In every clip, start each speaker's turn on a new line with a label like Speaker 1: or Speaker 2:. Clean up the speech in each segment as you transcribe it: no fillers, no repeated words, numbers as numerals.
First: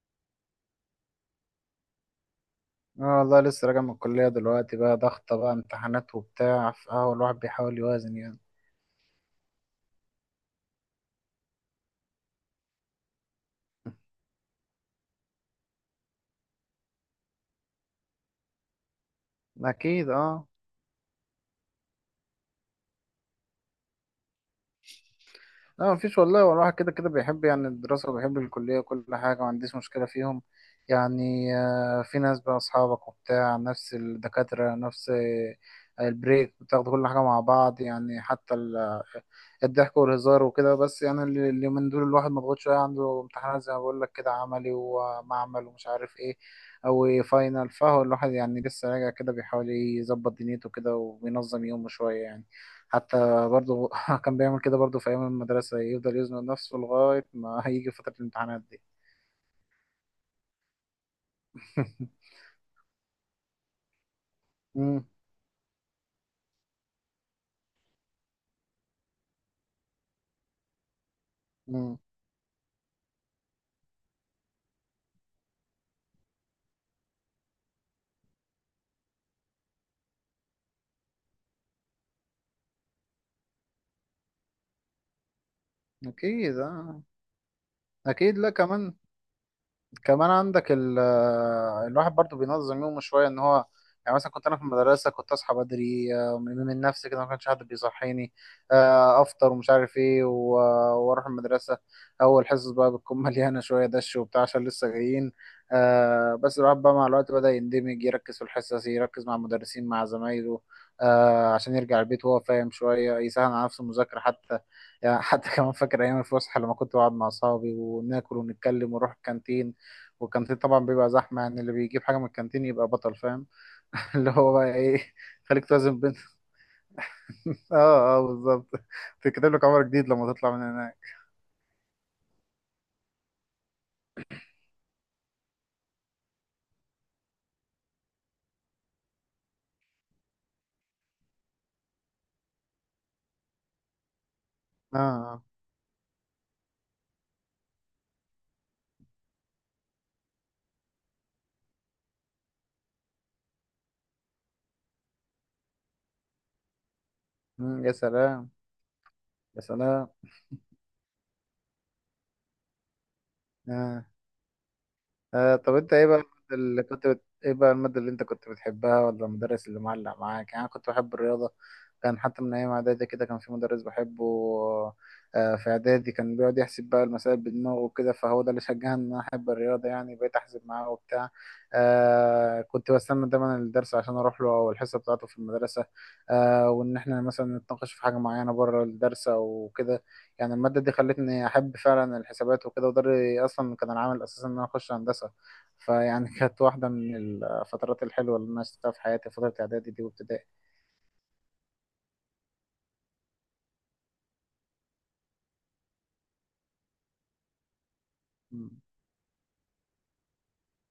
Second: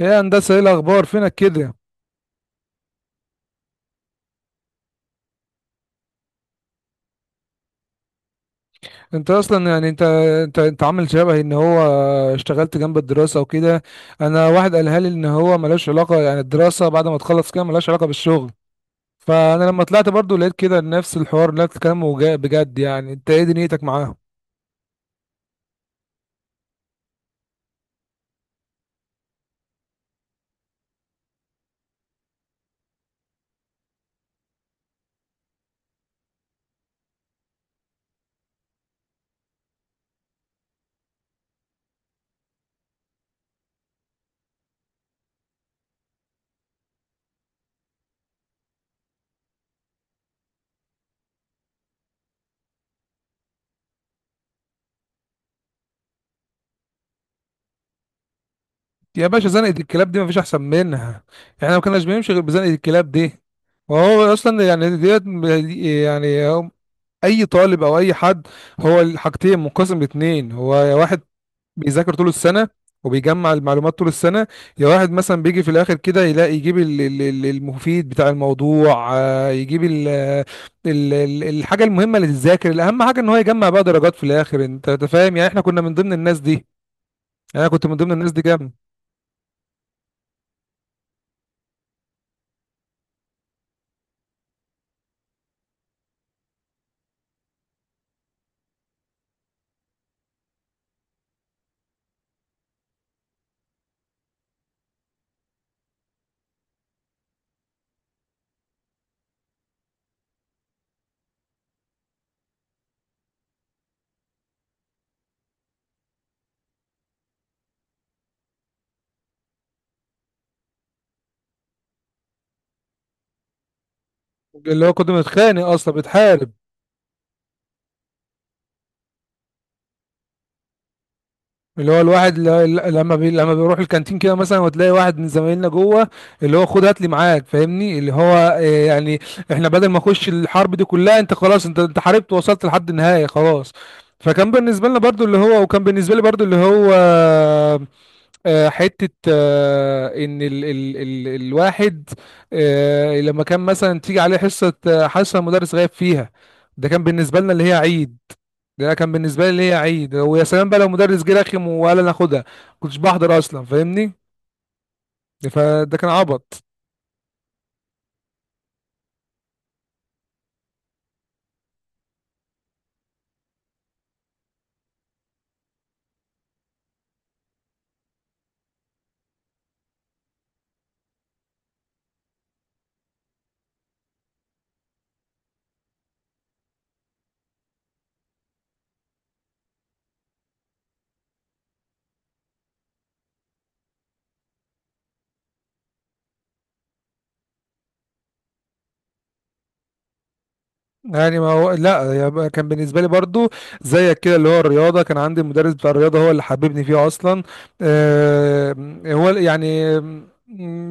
Speaker 1: ايه يا هندسه، ايه الاخبار؟ فينك كده؟
Speaker 2: اه والله لسه راجع من الكلية دلوقتي بقى، ضغطة بقى امتحانات وبتاع، فاه الواحد بيحاول يوازن يعني.
Speaker 1: انت اصلا يعني انت عامل شبهي، ان هو اشتغلت جنب الدراسه وكده. انا واحد قالها لي ان هو ملوش علاقه، يعني الدراسه بعد ما تخلص كده ملوش علاقه بالشغل. فانا لما طلعت
Speaker 2: أكيد
Speaker 1: برضو
Speaker 2: اه.
Speaker 1: لقيت كده نفس الحوار نفس الكلام بجد، يعني انت ايه دنيتك معاهم؟
Speaker 2: لا مفيش والله، هو الواحد كده كده بيحب يعني الدراسة، وبيحب الكلية وكل حاجة، ما عنديش مشكلة فيهم. يعني في ناس بقى أصحابك وبتاع، نفس الدكاترة، نفس البريك بتاخدوا كل حاجة مع بعض، يعني حتى الضحك والهزار وكده. بس يعني اللي من دول، الواحد مضغوط شوية، عنده امتحانات زي ما بقول لك، كده عملي ومعمل ومش عارف ايه أو فاينل. فهو الواحد يعني لسه راجع كده، بيحاول يظبط دنيته كده وبينظم يومه شوية يعني. حتى برضه كان بيعمل كده برضه في أيام المدرسة، يفضل يزنق نفسه لغاية ما هيجي فترة الامتحانات دي.
Speaker 1: يا باشا، زنقه الكلاب دي مفيش احسن منها، يعني ما كناش بنمشي غير بزنقه الكلاب دي. وهو اصلا يعني
Speaker 2: مم.
Speaker 1: ديت، يعني اي طالب او اي حد، هو الحاجتين منقسم لاتنين: هو واحد
Speaker 2: مم.
Speaker 1: بيذاكر طول السنة وبيجمع المعلومات طول السنة، يا واحد مثلا بيجي في الآخر كده يلاقي يجيب المفيد بتاع الموضوع، يجيب ال ال ال الحاجة المهمة اللي تتذاكر، الأهم حاجة إن هو يجمع بقى درجات في الآخر. أنت فاهم يعني؟ إحنا كنا من ضمن الناس
Speaker 2: أكيد
Speaker 1: دي،
Speaker 2: آه.
Speaker 1: أنا كنت من ضمن الناس
Speaker 2: أكيد.
Speaker 1: دي
Speaker 2: لا،
Speaker 1: جامد.
Speaker 2: كمان عندك ال آه، الواحد برضو بينظم يومه شوية ان هو. يعني مثلا كنت انا في المدرسة، كنت اصحى بدري من نفسي كده، ما كانش حد بيصحيني. افطر ومش عارف ايه واروح المدرسة. اول حصص بقى بتكون مليانة شوية دش وبتاع، عشان لسه جايين. بس الواحد بقى مع الوقت بدأ يندمج، يركز في الحصص، يركز مع المدرسين، مع زمايله. عشان يرجع البيت وهو فاهم شوية، يسهل على نفسه المذاكرة حتى. يعني حتى كمان فاكر أيام الفسحة، لما كنت بقعد مع أصحابي وناكل ونتكلم ونروح الكانتين. والكانتين طبعا بيبقى زحمة، يعني اللي بيجيب حاجة من الكانتين يبقى بطل فاهم. اللي هو بقى
Speaker 1: اللي هو
Speaker 2: ايه؟
Speaker 1: كنت بنتخانق
Speaker 2: خليك
Speaker 1: أصلا
Speaker 2: توازن بين.
Speaker 1: بتحارب.
Speaker 2: اه، اه، بالظبط. تكتب لك عمر جديد لما تطلع من هناك.
Speaker 1: اللي هو الواحد لما بيروح الكانتين كده مثلا وتلاقي واحد من زمايلنا جوه، اللي هو خد هات لي معاك، فاهمني؟ اللي هو يعني احنا بدل ما اخش الحرب دي كلها، انت خلاص، انت حاربت ووصلت لحد النهاية خلاص. فكان بالنسبة لنا
Speaker 2: اه،
Speaker 1: برضو اللي
Speaker 2: آه.
Speaker 1: هو، وكان بالنسبة لي برضو اللي هو، حتة، إن ال ال ال الواحد، لما كان مثلا تيجي عليه حصة، حصة المدرس غايب فيها، ده كان بالنسبة لنا اللي هي
Speaker 2: مم، يا
Speaker 1: عيد.
Speaker 2: سلام.
Speaker 1: ده كان بالنسبه لي
Speaker 2: يا
Speaker 1: ليا
Speaker 2: سلام.
Speaker 1: عيد، ويا سلام بقى لو مدرس جه رخم وقال انا اخدها. كنتش بحضر اصلا،
Speaker 2: آه.
Speaker 1: فاهمني؟
Speaker 2: آه، طب انت
Speaker 1: فده
Speaker 2: ايه
Speaker 1: كان
Speaker 2: بقى المادة
Speaker 1: عبط.
Speaker 2: اللي كنت ايه بقى المادة اللي انت كنت بتحبها ولا المدرس اللي معلق معاك؟ يعني انا كنت بحب الرياضة. كان حتى من ايام اعدادي كده كان في مدرس بحبه. في اعدادي كان بيقعد يحسب بقى المسائل بدماغه وكده، فهو ده اللي شجعني ان انا احب الرياضة، يعني بقيت احسب معاه وبتاع. كنت بستنى دايما الدرس عشان اروح له، او الحصة بتاعته في المدرسة. وان احنا مثلا نتناقش في حاجة معينة بره الدرس او كده. يعني المادة دي خلتني أحب فعلا الحسابات وكده، وده أصلا كان العامل الأساسي إن أنا أخش هندسة. فيعني كانت واحدة من الفترات الحلوة اللي أنا شفتها في حياتي، فترة إعدادي دي وابتدائي.
Speaker 1: يعني ما هو لا، يبقى كان بالنسبه لي برضو زيك كده، اللي هو الرياضه، كان عندي المدرس بتاع الرياضه هو اللي حببني فيه اصلا.
Speaker 2: مم.
Speaker 1: آه، هو يعني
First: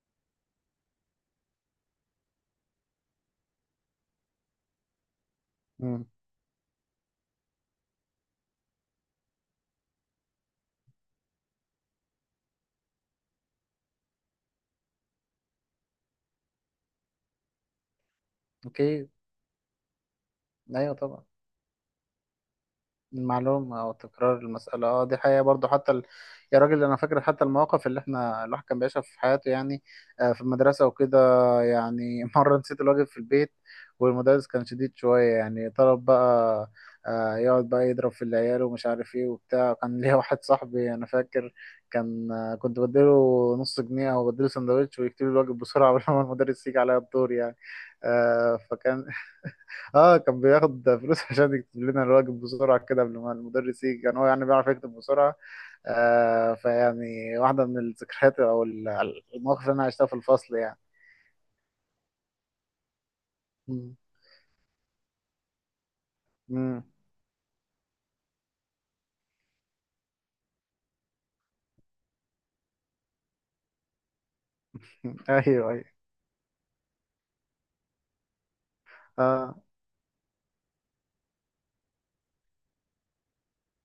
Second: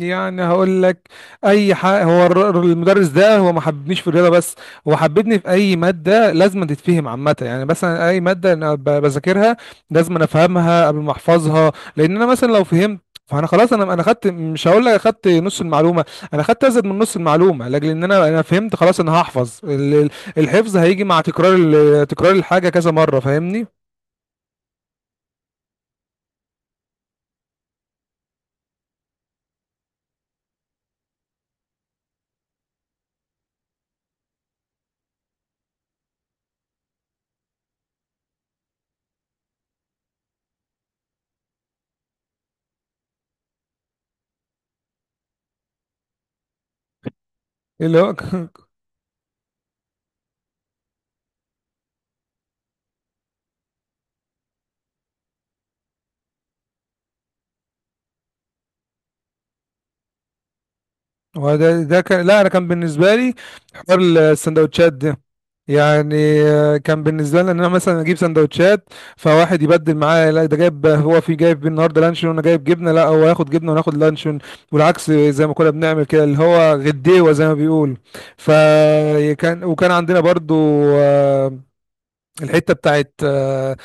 Speaker 1: يعني هقول لك اي حاجه: هو المدرس ده هو ما حببنيش في الرياضه بس، هو حببني في اي
Speaker 2: مم.
Speaker 1: ماده لازم تتفهم عامه. يعني مثلا اي ماده انا بذاكرها لازم أنا افهمها قبل ما احفظها. لان انا مثلا لو فهمت، فانا خلاص، انا خدت، مش هقول لك اخدت نص المعلومه، انا خدت ازيد من نص المعلومه، لاجل ان انا فهمت خلاص،
Speaker 2: أوكي.
Speaker 1: انا هحفظ الحفظ
Speaker 2: أيوة
Speaker 1: هيجي مع
Speaker 2: طبعا.
Speaker 1: تكرار تكرار الحاجه كذا مره، فاهمني؟
Speaker 2: المعلومة أو تكرار المسألة، دي حقيقة برضو، حتى يا راجل، أنا فاكر حتى المواقف اللي إحنا الواحد كان بيعيشها في حياته يعني. في المدرسة وكده. يعني مرة نسيت الواجب في البيت. والمدرس كان شديد شوية، يعني طلب بقى. يقعد بقى يضرب في العيال ومش عارف إيه وبتاع. كان ليا واحد صاحبي أنا فاكر. كان كنت بديله نص جنيه أو بديله سندوتش، ويكتب لي الواجب بسرعة قبل ما المدرس يجي عليا الدور يعني.
Speaker 1: إيه اللي هو
Speaker 2: فكان. اه، كان بياخد فلوس عشان يكتب لنا الواجب بسرعة كده، قبل ما المدرس يجي، كان هو يعني بيعرف يكتب بسرعة. فيعني واحدة من الذكريات أو المواقف اللي أنا عشتها في الفصل يعني.
Speaker 1: هو ده كان، لا انا كان بالنسبه لي
Speaker 2: مم.
Speaker 1: حوار السندوتشات ده، يعني
Speaker 2: مم.
Speaker 1: كان بالنسبه لي ان انا مثلا اجيب سندوتشات فواحد يبدل معايا، لا ده جايب هو، في جايب النهارده لانشون وانا جايب جبنه، لا هو ياخد جبنه وانا اخد لانشون، والعكس زي ما كنا
Speaker 2: أيوه، أيوه.
Speaker 1: بنعمل كده، اللي هو غديوه زي ما بيقول.
Speaker 2: اه.
Speaker 1: فكان، وكان عندنا برضو، آه، الحته بتاعت،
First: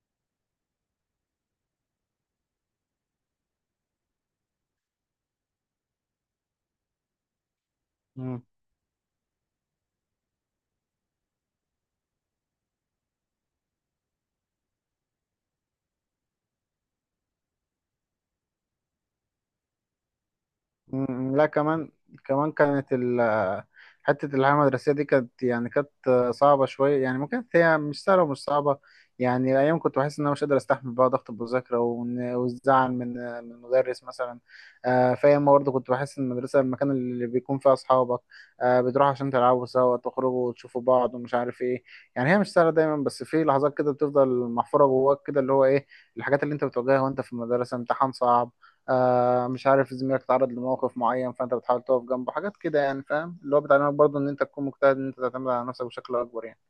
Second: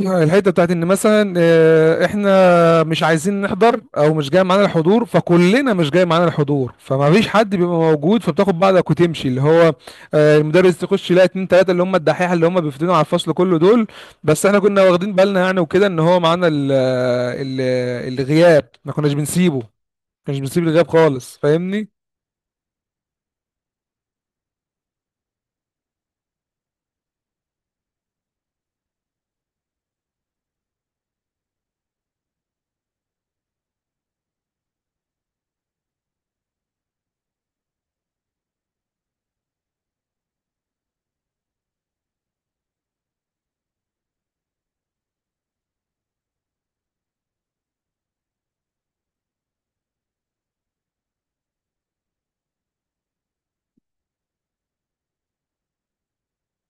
Speaker 1: الحته بتاعت ان مثلا احنا مش عايزين نحضر او مش جاي معانا الحضور، فكلنا مش جاي معانا الحضور، فما فيش حد بيبقى موجود، فبتاخد بعضك وتمشي. اللي هو المدرس يخش يلاقي اتنين تلاته اللي هم الدحيحه، اللي هم بيفتنوا على الفصل كله دول. بس احنا كنا واخدين بالنا، يعني وكده، ان هو معانا ال- الغياب ما كناش بنسيبه، ما كناش بنسيب الغياب
Speaker 2: مم،
Speaker 1: خالص،
Speaker 2: لا
Speaker 1: فاهمني؟
Speaker 2: كمان. كمان كانت حتة الحياة المدرسية دي، يعني كانت صعبة شوية، يعني ممكن هي مش سهلة ومش صعبة. يعني أيام كنت بحس إن أنا مش قادر أستحمل بقى ضغط المذاكرة، والزعل من المدرس مثلا. في أيام برضه كنت بحس إن المدرسة المكان اللي بيكون فيه أصحابك. بتروحوا عشان تلعبوا سوا، تخرجوا وتشوفوا بعض ومش عارف إيه. يعني هي مش سهلة دايما، بس في لحظات كده بتفضل محفورة جواك، كده اللي هو إيه. الحاجات اللي أنت بتواجهها وأنت في المدرسة، امتحان صعب. مش عارف، زميلك اتعرض لموقف معين، فانت بتحاول تقف جنبه. حاجات كده يعني فاهم، اللي هو بتعلمك برضه ان انت تكون مجتهد، ان انت تعتمد على نفسك بشكل اكبر يعني.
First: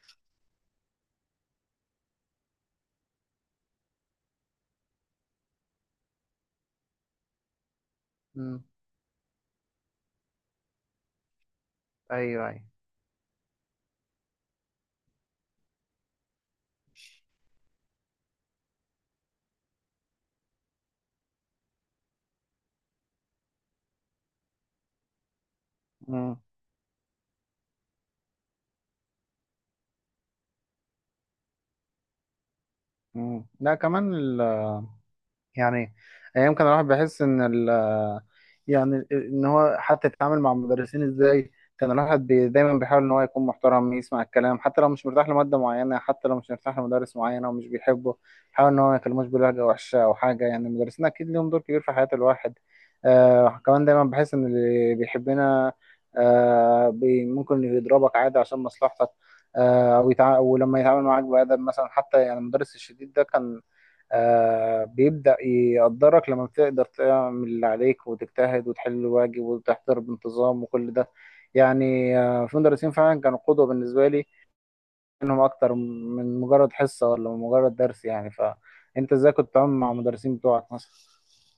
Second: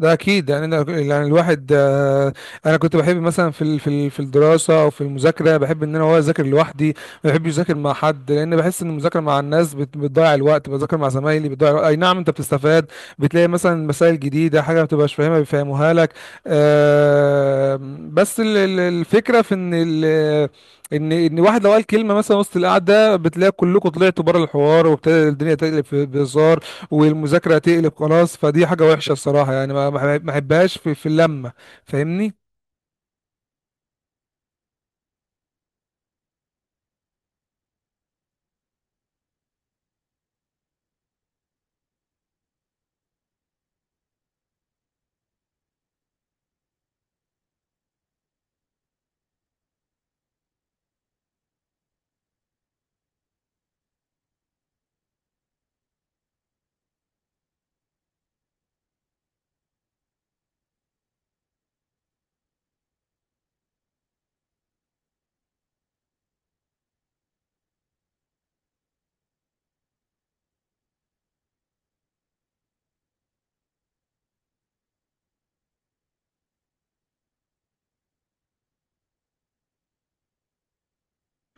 Speaker 1: ده اكيد، يعني انا، يعني الواحد، انا كنت بحب مثلا في الدراسه او في المذاكره، بحب ان انا هو اذاكر لوحدي. ما بحبش اذاكر مع حد، لان
Speaker 2: امم.
Speaker 1: بحس ان المذاكره مع الناس بتضيع الوقت، بذاكر مع زمايلي بتضيع الوقت. اي نعم انت
Speaker 2: ايوه، ايوه.
Speaker 1: بتستفاد، بتلاقي مثلا مسائل جديده، حاجه ما بتبقاش فاهمها بيفهموها لك، آه، بس الفكره في ان ان واحد لو قال كلمه مثلا وسط القعده، بتلاقي كلكم طلعتوا بره الحوار وابتدى الدنيا تقلب في
Speaker 2: امم.
Speaker 1: بهزار، والمذاكره هتقلب خلاص. فدي حاجه وحشه الصراحه، يعني ما احبهاش في في اللمه، فاهمني؟
Speaker 2: امم. لا كمان. يعني ايام كان الواحد بيحس ان ال يعني ان هو حتى يتعامل مع المدرسين ازاي. كان الواحد دايما بيحاول ان هو يكون محترم، يسمع الكلام، حتى لو مش مرتاح لماده معينه، حتى لو مش مرتاح لمدرس معين او مش بيحبه. يحاول ان هو ما يكلموش بلهجه وحشه او حاجه، يعني المدرسين اكيد ليهم دور كبير في حياه الواحد. كمان دايما بحس ان اللي بيحبنا. آه بي ممكن يضربك عادي عشان مصلحتك. ولما يتعامل معاك بأدب مثلا، حتى يعني المدرس الشديد ده كان. بيبدأ يقدرك لما بتقدر تعمل اللي عليك، وتجتهد، وتحل الواجب، وتحضر بانتظام، وكل ده. يعني في مدرسين فعلا كانوا قدوة بالنسبة لي. انهم اكتر من مجرد حصة ولا مجرد درس، يعني فانت ازاي كنت بتتعامل مع المدرسين بتوعك مثلا؟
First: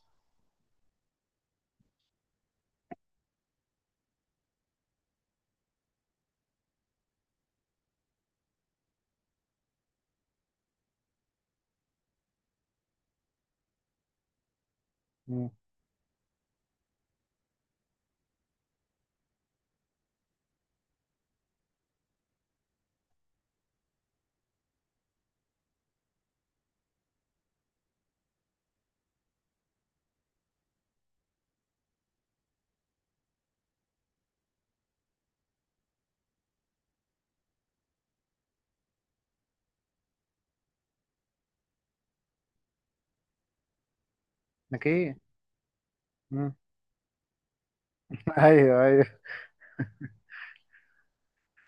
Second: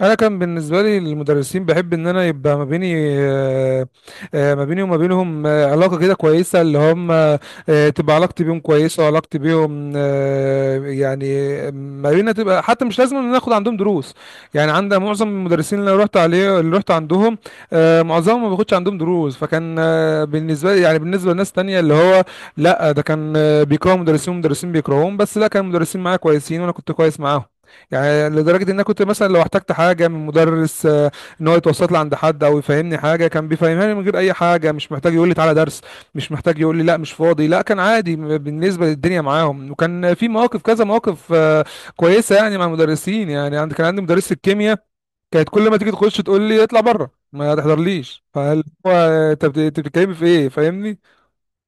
Speaker 1: انا كان بالنسبه لي المدرسين، بحب ان انا يبقى ما بيني، آه، ما بيني وما بينهم، علاقه كده كويسه، اللي هم، تبقى علاقتي بيهم كويسه وعلاقتي بيهم، يعني ما بينا تبقى، حتى مش لازم ان أنا اخد عندهم دروس. يعني عند معظم
Speaker 2: مم.
Speaker 1: المدرسين اللي أنا رحت عليه، اللي رحت عندهم، معظمهم ما باخدش عندهم دروس. فكان بالنسبه لي، يعني بالنسبه لناس تانية اللي هو لا، ده كان بيكرهوا مدرسين ومدرسين بيكرهوهم، بس لا، كان المدرسين معايا كويسين وانا كنت كويس معاهم. يعني لدرجة ان انا كنت مثلا لو احتجت حاجة من مدرس، ان هو يتوسط لي عند حد او يفهمني حاجة، كان بيفهمها لي من غير اي حاجة، مش محتاج يقول لي تعالى درس، مش محتاج يقول لي لا مش فاضي، لا كان عادي بالنسبة للدنيا معاهم. وكان في مواقف كذا مواقف كويسة يعني مع المدرسين. يعني عند، كان عندي مدرسة الكيمياء،
Speaker 2: اكيد.
Speaker 1: كانت كل ما تيجي تخش تقول
Speaker 2: مم.
Speaker 1: لي اطلع بره ما تحضرليش، فقال
Speaker 2: ايوه،
Speaker 1: هو
Speaker 2: ايوه.
Speaker 1: أنت بتتكلمي في ايه، فاهمني؟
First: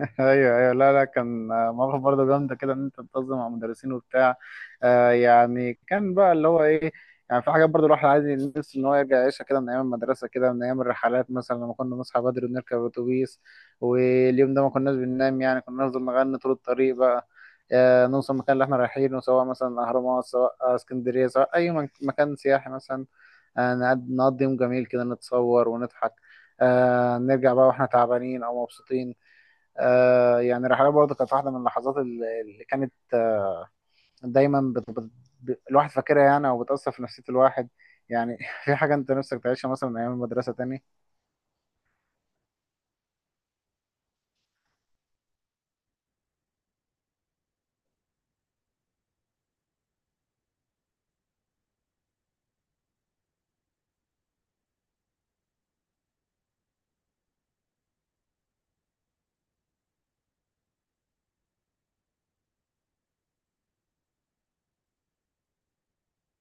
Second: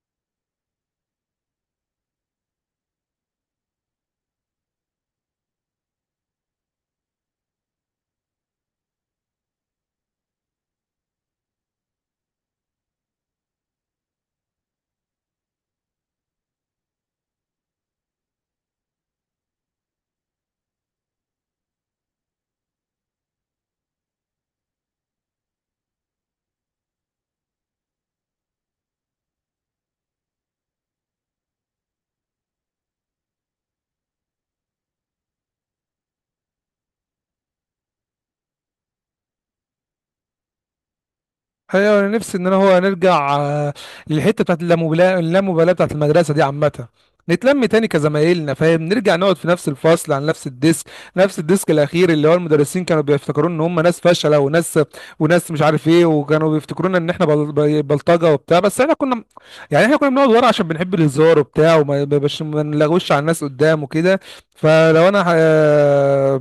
Speaker 2: ايوه، ايوه. لا، لا، كان مواقف برضه جامده كده ان انت تنتظم مع مدرسين وبتاع. يعني كان بقى اللي هو ايه؟ يعني في حاجات برضه الواحد عادي نفسه ان هو يرجع يعيشها كده من ايام المدرسه، كده من ايام الرحلات، مثلا لما كنا نصحى بدري ونركب اتوبيس. واليوم ده ما كناش بننام، يعني كنا نفضل نغني طول الطريق بقى. نوصل المكان اللي احنا رايحينه، سواء مثلا الاهرامات، سواء اسكندريه، سواء اي مكان سياحي مثلا. نقضي يوم جميل كده، نتصور ونضحك. نرجع بقى واحنا تعبانين او مبسوطين. يعني الرحلات برضه كانت واحده من اللحظات اللي كانت دايما الواحد فاكرها يعني، او بتاثر في نفسيه الواحد. يعني في حاجه انت نفسك تعيشها مثلا من ايام المدرسه تاني.
Speaker 1: ايوه انا نفسي ان انا هو نرجع، للحته بتاعت اللامبالاه، اللامبالاه بتاعت المدرسه دي عامه، نتلم تاني كزمايلنا، فاهم؟ نرجع نقعد في نفس الفصل على نفس الديسك، نفس الديسك الاخير، اللي هو المدرسين كانوا بيفتكرون ان هم ناس فاشله وناس مش عارف ايه، وكانوا بيفتكرونا ان احنا بلطجه وبتاع، بس احنا كنا، يعني احنا كنا بنقعد ورا عشان بنحب الهزار وبتاع، وما بش... ما نلغوش على الناس قدام وكده. فلو انا ه...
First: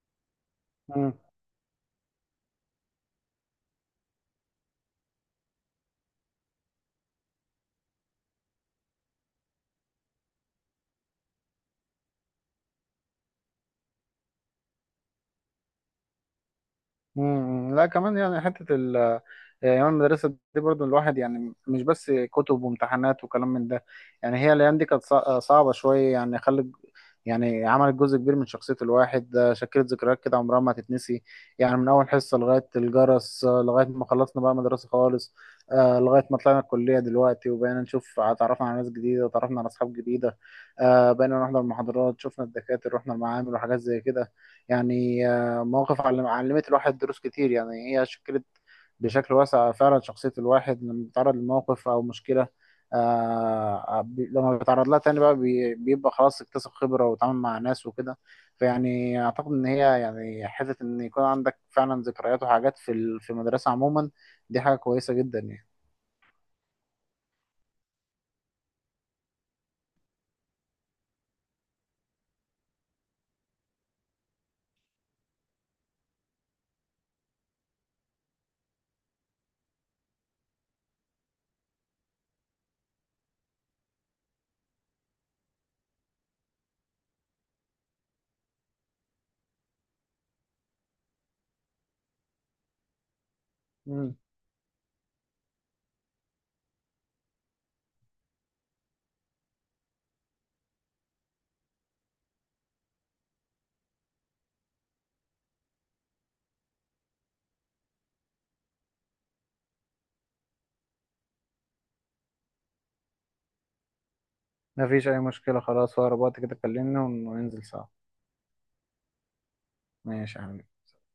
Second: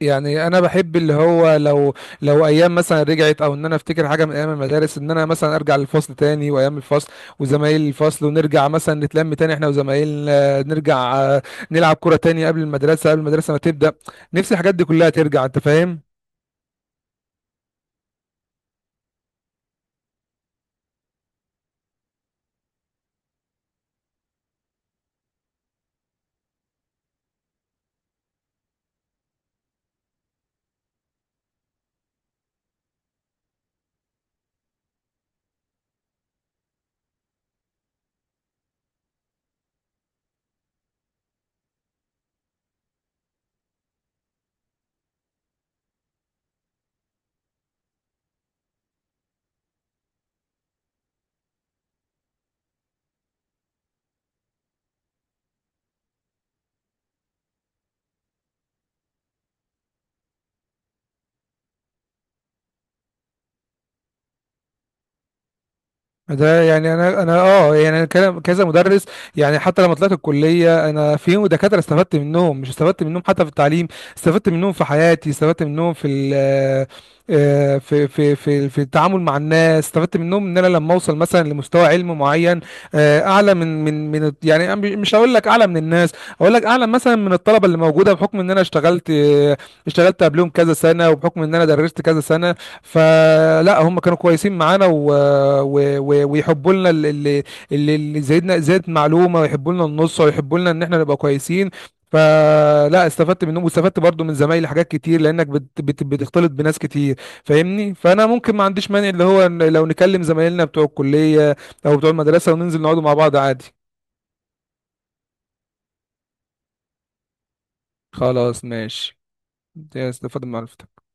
Speaker 1: يعني انا بحب اللي هو لو، لو ايام مثلا رجعت، او ان انا افتكر حاجه من ايام المدارس، ان انا مثلا ارجع للفصل تاني، وايام الفصل وزمايل الفصل، ونرجع مثلا نتلم تاني احنا وزمايلنا، نرجع نلعب كوره تاني قبل المدرسه، قبل المدرسه ما تبدا. نفسي الحاجات دي كلها ترجع، انت فاهم؟
Speaker 2: مم. لا كمان، يعني حتة يعني أيام المدرسة دي برضو، الواحد يعني مش بس كتب وامتحانات وكلام من ده. يعني هي الأيام دي كانت صعبة شوية، يعني خلت. يعني عملت جزء كبير من شخصية الواحد، شكلت ذكريات كده عمرها ما هتتنسي. يعني من أول حصة لغاية الجرس، لغاية ما خلصنا بقى مدرسة خالص. لغاية ما طلعنا الكلية دلوقتي، وبقينا نشوف، اتعرفنا على ناس جديدة، اتعرفنا على أصحاب جديدة. بقينا نحضر محاضرات، شفنا الدكاترة، رحنا المعامل وحاجات زي كده. يعني مواقف علمت الواحد دروس كتير، يعني هي شكلت. بشكل واسع فعلا شخصية الواحد، لما بيتعرض لموقف أو مشكلة. لما بيتعرض لها تاني بقى بيبقى خلاص، اكتسب خبرة وتعامل مع ناس وكده. فيعني أعتقد إن هي يعني، حتة إن يكون عندك فعلا ذكريات وحاجات في في المدرسة عموما. دي حاجة كويسة جدا يعني.
Speaker 1: ده يعني انا، يعني انا كذا مدرس، يعني حتى لما طلعت الكليه انا في دكاتره استفدت منهم، مش استفدت منهم حتى في التعليم، استفدت منهم في حياتي، استفدت منهم في في التعامل مع الناس. استفدت منهم ان انا لما اوصل مثلا لمستوى علم معين، اعلى من يعني أنا مش هقول لك اعلى من الناس، اقول لك اعلى مثلا من الطلبه اللي موجوده، بحكم ان انا اشتغلت، اشتغلت قبلهم كذا سنه، وبحكم ان انا درست كذا سنه. فلا هم
Speaker 2: مم.
Speaker 1: كانوا كويسين معانا، ويحبوا لنا اللي زايدنا زاد معلومه، ويحبوا لنا النص، ويحبوا لنا ان احنا نبقى كويسين. فلا استفدت منهم، واستفدت برضو من زمايلي حاجات كتير، لانك بت بت بتختلط بناس كتير، فاهمني؟ فانا ممكن ما عنديش مانع اللي هو إن لو نكلم زمايلنا بتوع الكليه او بتوع المدرسه وننزل نقعدوا مع بعض عادي.
Speaker 2: مفيش أي مشكلة. خلاص، في أقرب وقت كده كلمني وننزل سوا.
Speaker 1: خلاص ماشي،
Speaker 2: ماشي
Speaker 1: استفدت
Speaker 2: يا
Speaker 1: من
Speaker 2: حبيبي.
Speaker 1: معرفتك.